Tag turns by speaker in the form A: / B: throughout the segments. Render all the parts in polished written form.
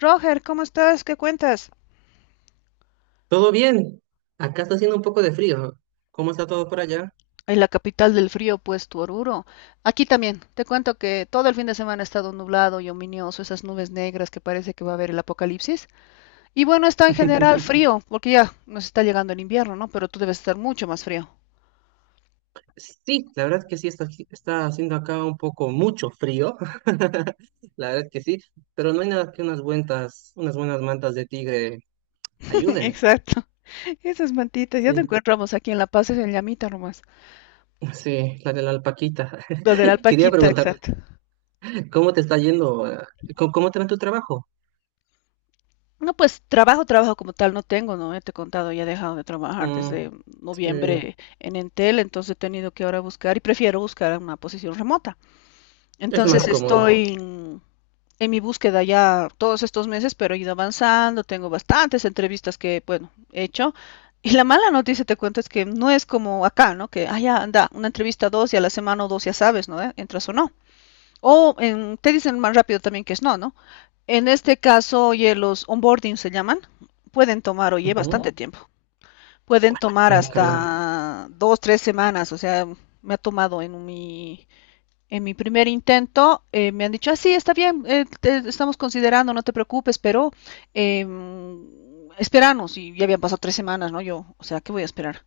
A: Roger, ¿cómo estás? ¿Qué cuentas?
B: Todo bien. Acá está haciendo un poco de frío. ¿Cómo está todo por allá?
A: En la capital del frío, pues, tu Oruro. Aquí también. Te cuento que todo el fin de semana ha estado nublado y ominioso, esas nubes negras que parece que va a haber el apocalipsis. Y bueno, está en general frío, porque ya nos está llegando el invierno, ¿no? Pero tú debes estar mucho más frío.
B: Sí, la verdad es que sí, está, está haciendo acá un poco mucho frío. La verdad es que sí, pero no hay nada que unas buenas mantas de tigre ayuden.
A: Exacto. Esas mantitas, ya te
B: Sí,
A: encontramos aquí en La Paz, es en Llamita nomás.
B: sí, la de la alpaquita.
A: Lo de la
B: Quería
A: alpaquita,
B: preguntarte,
A: exacto.
B: ¿cómo te está yendo? ¿ cómo te va en tu trabajo?
A: No, pues trabajo como tal no tengo, ¿no? Ya te he contado, ya he dejado de trabajar
B: Mm,
A: desde, sí,
B: sí,
A: noviembre en Entel, entonces he tenido que ahora buscar y prefiero buscar una posición remota.
B: es más
A: Entonces
B: cómodo.
A: estoy en mi búsqueda ya todos estos meses, pero he ido avanzando, tengo bastantes entrevistas que, bueno, he hecho. Y la mala noticia, te cuento, es que no es como acá, ¿no? Que, ah, ya, anda, una entrevista dos y a la semana o dos ya sabes, ¿no? Entras o no. O en, te dicen más rápido también que es no, ¿no? En este caso, oye, los onboarding se llaman, pueden tomar, oye,
B: Ujú,
A: bastante tiempo. Pueden tomar
B: increíble.
A: hasta dos, 3 semanas, o sea, me ha tomado en mi primer intento, me han dicho, ah, sí, está bien, te estamos considerando, no te preocupes, pero eh, esperanos, y ya habían pasado 3 semanas, ¿no? Yo, o sea, ¿qué voy a esperar?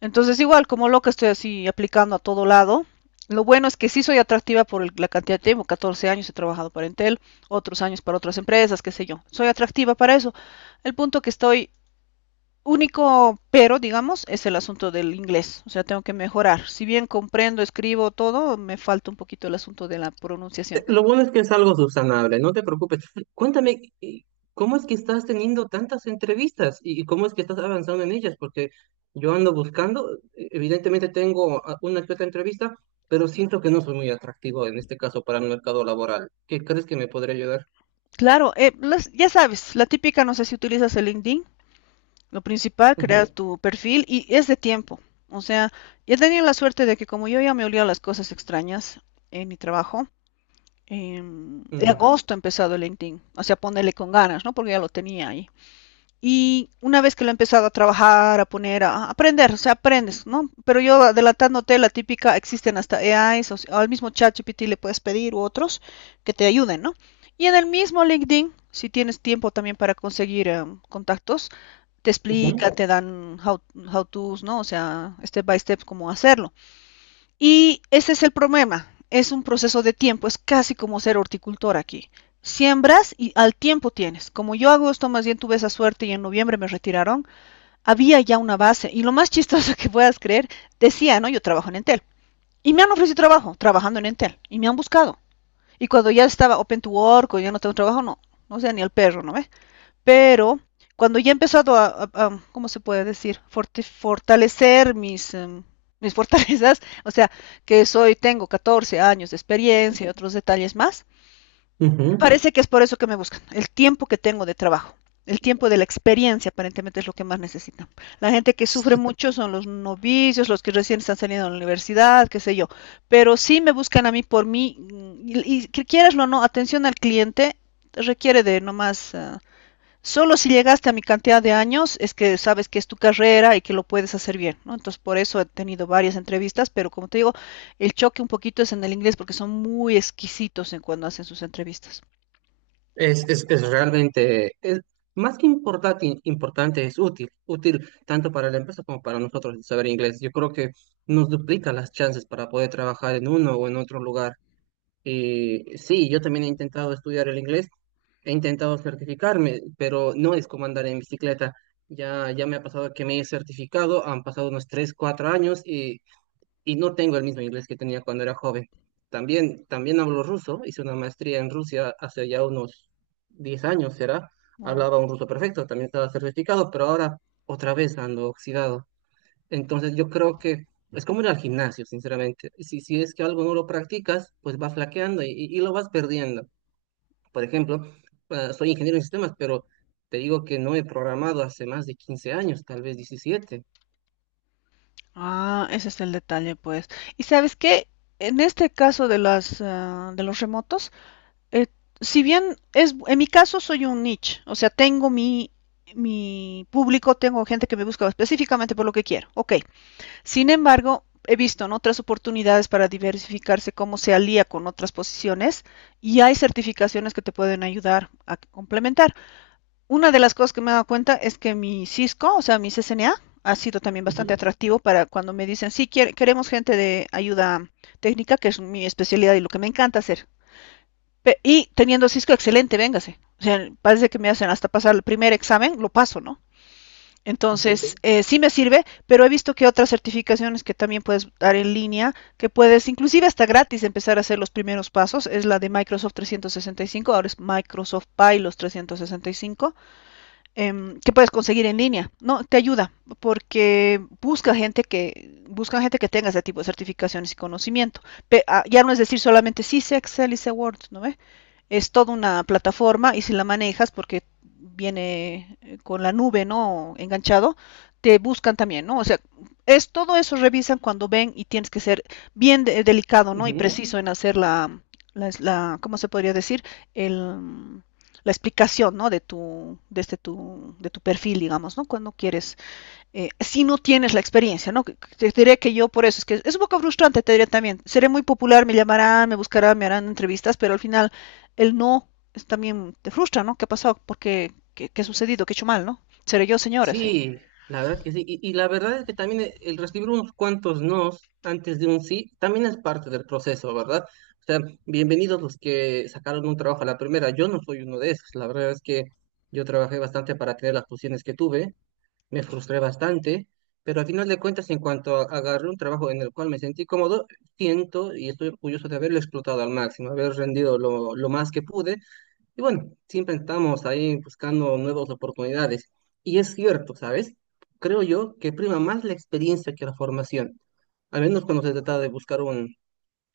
A: Entonces, igual, como loca estoy así aplicando a todo lado. Lo bueno es que sí soy atractiva por la cantidad de tiempo. 14 años he trabajado para Entel, otros años para otras empresas, qué sé yo. Soy atractiva para eso. El punto que estoy único, pero digamos, es el asunto del inglés. O sea, tengo que mejorar. Si bien comprendo, escribo todo, me falta un poquito el asunto de la pronunciación.
B: Lo bueno es que es algo subsanable, no te preocupes. Cuéntame, ¿cómo es que estás teniendo tantas entrevistas y cómo es que estás avanzando en ellas? Porque yo ando buscando, evidentemente tengo una que otra entrevista, pero siento que no soy muy atractivo en este caso para el mercado laboral. ¿Qué crees que me podría ayudar?
A: Claro, ya sabes, la típica, no sé si utilizas el LinkedIn. Lo principal, crear tu perfil y es de tiempo. O sea, he tenía la suerte de que como yo ya me olía las cosas extrañas en mi trabajo, en
B: Ujú,
A: agosto he empezado el LinkedIn, o sea, ponerle con ganas, ¿no? Porque ya lo tenía ahí. Y una vez que lo he empezado a trabajar, a poner, a aprender, o sea, aprendes, ¿no? Pero yo adelantándote, la típica, existen hasta AIs, o sea, al mismo ChatGPT le puedes pedir u otros que te ayuden, ¿no? Y en el mismo LinkedIn, si tienes tiempo también para conseguir contactos, te
B: mm, ujú,
A: explica, te dan how to's, ¿no? O sea, step by step cómo hacerlo. Y ese es el problema. Es un proceso de tiempo, es casi como ser horticultor aquí. Siembras y al tiempo tienes. Como yo hago esto, más bien tuve esa suerte y en noviembre me retiraron, había ya una base. Y lo más chistoso que puedas creer, decía, ¿no? Yo trabajo en Entel. Y me han ofrecido trabajo trabajando en Entel. Y me han buscado. Y cuando ya estaba open to work o ya no tengo trabajo, no. No sea ni el perro, ¿no ve? Pero cuando ya he empezado ¿cómo se puede decir? Fortalecer mis, mis fortalezas, o sea, que soy, tengo 14 años de experiencia y otros detalles más,
B: ujú.
A: parece que es por eso que me buscan, el tiempo que tengo de trabajo. El tiempo de la experiencia aparentemente es lo que más necesitan. La gente que sufre mucho son los novicios, los que recién están saliendo de la universidad, qué sé yo. Pero sí me buscan a mí por mí, mm, y que quieras o no, atención al cliente requiere de nomás solo si llegaste a mi cantidad de años es que sabes que es tu carrera y que lo puedes hacer bien, ¿no? Entonces, por eso he tenido varias entrevistas, pero como te digo, el choque un poquito es en el inglés porque son muy exquisitos en cuando hacen sus entrevistas.
B: Es realmente, es, importante, es útil tanto para la empresa como para nosotros el saber inglés. Yo creo que nos duplica las chances para poder trabajar en uno o en otro lugar. Y sí, yo también he intentado estudiar el inglés, he intentado certificarme, pero no es como andar en bicicleta. Ya me ha pasado que me he certificado, han pasado unos 3 4 años y no tengo el mismo inglés que tenía cuando era joven. También hablo ruso, hice una maestría en Rusia hace ya unos 10 años, será.
A: Wow.
B: Hablaba un ruso perfecto, también estaba certificado, pero ahora otra vez ando oxidado. Entonces yo creo que es como ir al gimnasio, sinceramente. Si es que algo no lo practicas, pues va flaqueando y lo vas perdiendo. Por ejemplo, soy ingeniero en sistemas, pero te digo que no he programado hace más de 15 años, tal vez 17.
A: Ah, ese es el detalle, pues. Y sabes qué, en este caso de de los remotos, eh, si bien es, en mi caso soy un niche, o sea, tengo mi, mi público, tengo gente que me busca específicamente por lo que quiero. Ok. Sin embargo, he visto en otras oportunidades para diversificarse cómo se alía con otras posiciones y hay certificaciones que te pueden ayudar a complementar. Una de las cosas que me he dado cuenta es que mi Cisco, o sea, mi CCNA, ha sido también bastante
B: Ujú,
A: atractivo para cuando me dicen, sí, queremos gente de ayuda técnica, que es mi especialidad y lo que me encanta hacer. Y teniendo Cisco, excelente, véngase. O sea, parece que me hacen hasta pasar el primer examen, lo paso, ¿no?
B: ujú.
A: Entonces, sí me sirve, pero he visto que otras certificaciones que también puedes dar en línea, que puedes inclusive hasta gratis empezar a hacer los primeros pasos, es la de Microsoft 365, ahora es Microsoft Pilos 365, eh, que puedes conseguir en línea. No, te ayuda porque busca gente que tenga ese tipo de certificaciones y conocimiento. Ya no es decir solamente sí sé Excel y sé Word, ¿no ve? Es toda una plataforma y si la manejas, porque viene con la nube, ¿no? Enganchado, te buscan también, ¿no? O sea, es todo eso revisan cuando ven y tienes que ser bien delicado, ¿no? Y
B: Ujú.
A: preciso en hacer ¿cómo se podría decir? El, la explicación, ¿no? De de tu perfil, digamos, ¿no? Cuando quieres si no tienes la experiencia, ¿no? Te diré que yo por eso, es que es un poco frustrante, te diré también, seré muy popular, me llamarán, me buscarán, me harán entrevistas, pero al final el no es, también te frustra, ¿no? ¿Qué ha pasado? ¿Por qué? ¿Qué ha sucedido? ¿Qué he hecho mal, no? Seré yo, señora, sí.
B: Sí, la verdad que sí. Y la verdad es que también el recibir unos cuantos nos antes de un sí también es parte del proceso, ¿verdad? O sea, bienvenidos los que sacaron un trabajo a la primera. Yo no soy uno de esos. La verdad es que yo trabajé bastante para tener las posiciones que tuve. Me frustré bastante, pero al final de cuentas, en agarré un trabajo en el cual me sentí cómodo, siento y estoy orgulloso de haberlo explotado al máximo, haber rendido lo más que pude y bueno, siempre estamos ahí buscando nuevas oportunidades. Y es cierto, ¿sabes? Creo yo que prima más la experiencia que la formación, al menos cuando se trata de buscar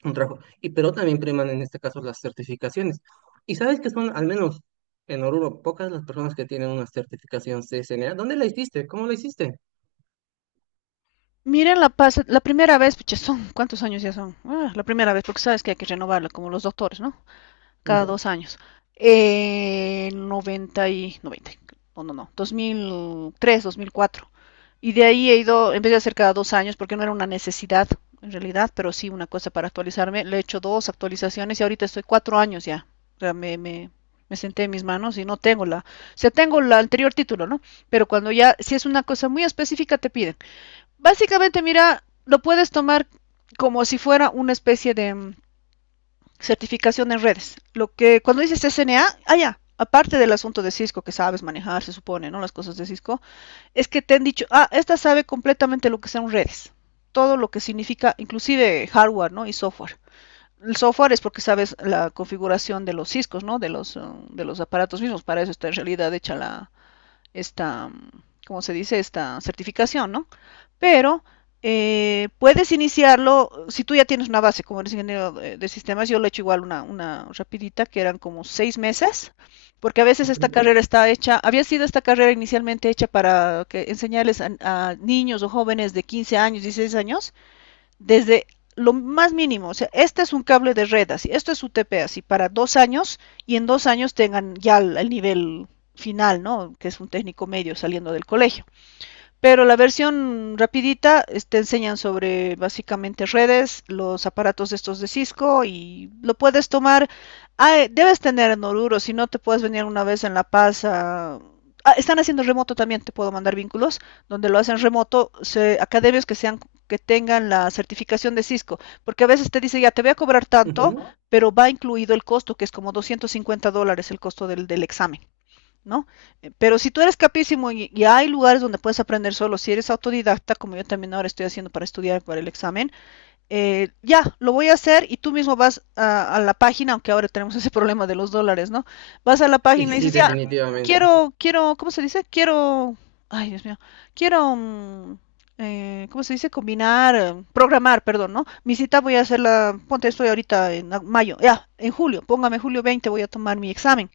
B: un trabajo. Y pero también priman en este caso las certificaciones. Y sabes que son, al menos en Oruro, pocas las personas que tienen una certificación C S N A. ¿Dónde la hiciste? ¿Cómo la hiciste?
A: Miren, la primera vez, pucha, son, ¿cuántos años ya son? Ah, la primera vez, porque sabes que hay que renovarla, como los doctores, ¿no? Cada
B: Mm,
A: 2 años. 90 y 90 no, no, no, dos 2003 2004. Y de ahí he ido, en vez de hacer cada 2 años, porque no era una necesidad en realidad, pero sí una cosa para actualizarme, le he hecho dos actualizaciones y ahorita estoy 4 años ya. O sea, me senté en mis manos y no tengo la, o sea, tengo el anterior título, ¿no? Pero cuando ya, si es una cosa muy específica, te piden. Básicamente, mira, lo puedes tomar como si fuera una especie de, certificación en redes. Lo que cuando dices SNA, ah, ya, aparte del asunto de Cisco que sabes manejar, se supone, ¿no? Las cosas de Cisco, es que te han dicho, ah, esta sabe completamente lo que son redes, todo lo que significa, inclusive hardware, ¿no? Y software. El software es porque sabes la configuración de los Ciscos, ¿no? De los, de los aparatos mismos. Para eso está en realidad hecha esta, ¿cómo se dice? Esta certificación, ¿no? Pero puedes iniciarlo si tú ya tienes una base, como eres ingeniero de sistemas, yo lo he hecho igual una rapidita, que eran como 6 meses, porque a veces esta
B: ujú,
A: carrera está hecha, había sido esta carrera inicialmente hecha para que enseñarles a niños o jóvenes de 15 años, 16 años, desde lo más mínimo, o sea, este es un cable de red, así, esto es UTP, así, para 2 años y en 2 años tengan ya el nivel final, ¿no? Que es un técnico medio saliendo del colegio. Pero la versión rapidita te enseñan sobre básicamente redes, los aparatos estos de Cisco y lo puedes tomar. Ah, debes tener en Oruro, si no te puedes venir una vez en La Paz a- Ah, están haciendo remoto también, te puedo mandar vínculos, donde lo hacen remoto, se, academias que sean, que tengan la certificación de Cisco, porque a veces te dice, ya te voy a cobrar tanto,
B: ujú.
A: pero va incluido el costo, que es como $250 el costo del examen. ¿No? Pero si tú eres capísimo y hay lugares donde puedes aprender solo, si eres autodidacta, como yo también ahora estoy haciendo para estudiar para el examen, ya, lo voy a hacer y tú mismo vas a la página, aunque ahora tenemos ese problema de los dólares, ¿no? Vas a la
B: Y
A: página y
B: sí,
A: dices, ya,
B: definitivamente.
A: quiero, ¿cómo se dice? Quiero, ay, Dios mío, quiero ¿cómo se dice? Combinar, programar, perdón, ¿no? Mi cita voy a hacerla, ponte, estoy ahorita en mayo, ya, en julio, póngame 20 de julio, voy a tomar mi examen.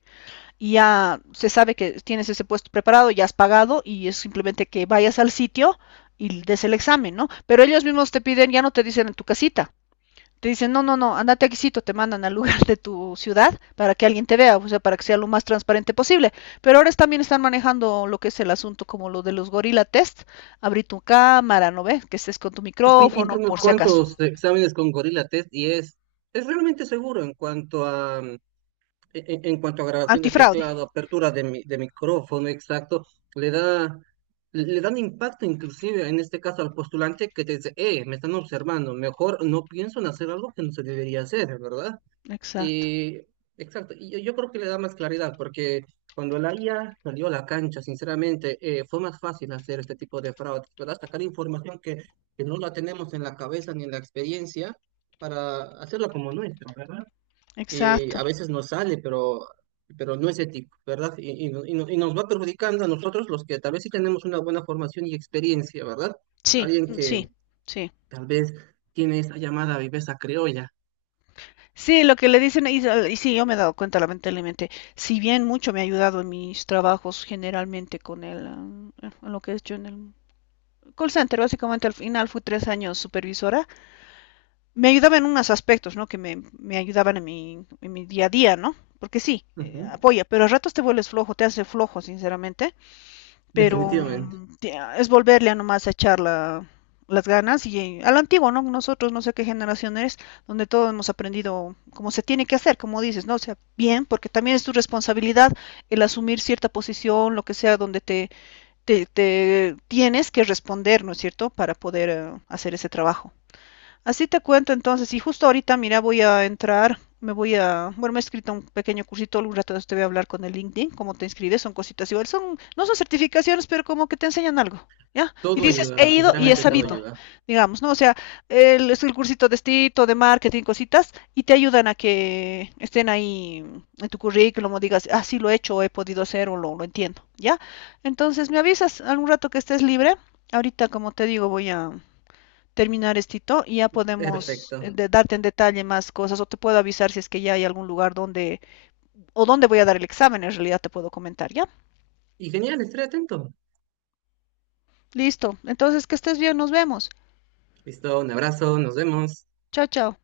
A: Ya se sabe que tienes ese puesto preparado, ya has pagado y es simplemente que vayas al sitio y des el examen, ¿no? Pero ellos mismos te piden, ya no te dicen en tu casita, te dicen, no, no, no, andate aquí, sí, te mandan al lugar de tu ciudad para que alguien te vea, o sea, para que sea lo más transparente posible. Pero ahora también están manejando lo que es el asunto como lo de los gorila test, abrir tu cámara, ¿no ves? Que estés con tu
B: Sí,
A: micrófono,
B: hice unos
A: por si acaso.
B: cuantos exámenes con Gorilla Test y es realmente seguro en cuanto a en cuanto a grabación de
A: Antifraude.
B: teclado, apertura de, de micrófono, exacto, le da, le dan impacto inclusive en este caso al postulante que te dice, me están observando, mejor no pienso en hacer algo que no se debería hacer, ¿verdad?
A: Exacto,
B: Y exacto, yo creo que le da más claridad porque cuando la IA salió a la cancha, sinceramente, fue más fácil hacer este tipo de fraudes, ¿verdad? Sacar información que no la tenemos en la cabeza ni en la experiencia para hacerla como nuestra, ¿verdad? Y
A: exacto.
B: a veces nos sale, pero no es ético, ¿verdad? Y, no- y no- y nos va perjudicando a nosotros los que tal vez sí tenemos una buena formación y experiencia, ¿verdad?
A: Sí,
B: Alguien que
A: sí, sí.
B: tal vez tiene esa llamada viveza criolla.
A: Sí, lo que le dicen, y sí, yo me he dado cuenta, lamentablemente, si bien mucho me ha ayudado en mis trabajos generalmente con el, ah, en lo que he hecho en el call center, básicamente al final fui 3 años supervisora, me ayudaba en unos aspectos, ¿no? Que me ayudaban en mi día a día, ¿no? Porque sí,
B: Ujú,
A: apoya, pero a ratos te vuelves flojo, te hace flojo, sinceramente pero
B: definitivamente.
A: es volverle a nomás a echar las ganas y a lo antiguo, ¿no? Nosotros no sé qué generación eres, donde todos hemos aprendido como se tiene que hacer, como dices, ¿no? O sea, bien, porque también es tu responsabilidad el asumir cierta posición, lo que sea, donde te tienes que responder, ¿no es cierto?, para poder hacer ese trabajo. Así te cuento entonces, y justo ahorita, mira, voy a entrar, me voy a, bueno, me he escrito un pequeño cursito, algún rato de te voy a hablar con el LinkedIn, cómo te inscribes, son cositas igual, son, no son certificaciones, pero como que te enseñan algo, ¿ya? Y
B: Todo
A: dices,
B: ayuda,
A: he ido y he
B: sinceramente todo
A: sabido,
B: ayuda.
A: digamos, ¿no? O sea, el, es el cursito de estilo, de marketing, cositas, y te ayudan a que estén ahí en tu currículum, o digas, ah, sí lo he hecho, o he podido hacer, o lo entiendo, ¿ya? Entonces, me avisas algún rato que estés libre, ahorita, como te digo, voy a terminar esto y ya podemos
B: Perfecto.
A: darte en detalle más cosas o te puedo avisar si es que ya hay algún lugar donde o dónde voy a dar el examen, en realidad te puedo comentar, ¿ya?
B: Y genial, estaré atento.
A: Listo. Entonces, que estés bien, nos vemos.
B: Listo, un abrazo, nos vemos.
A: Chao, chao.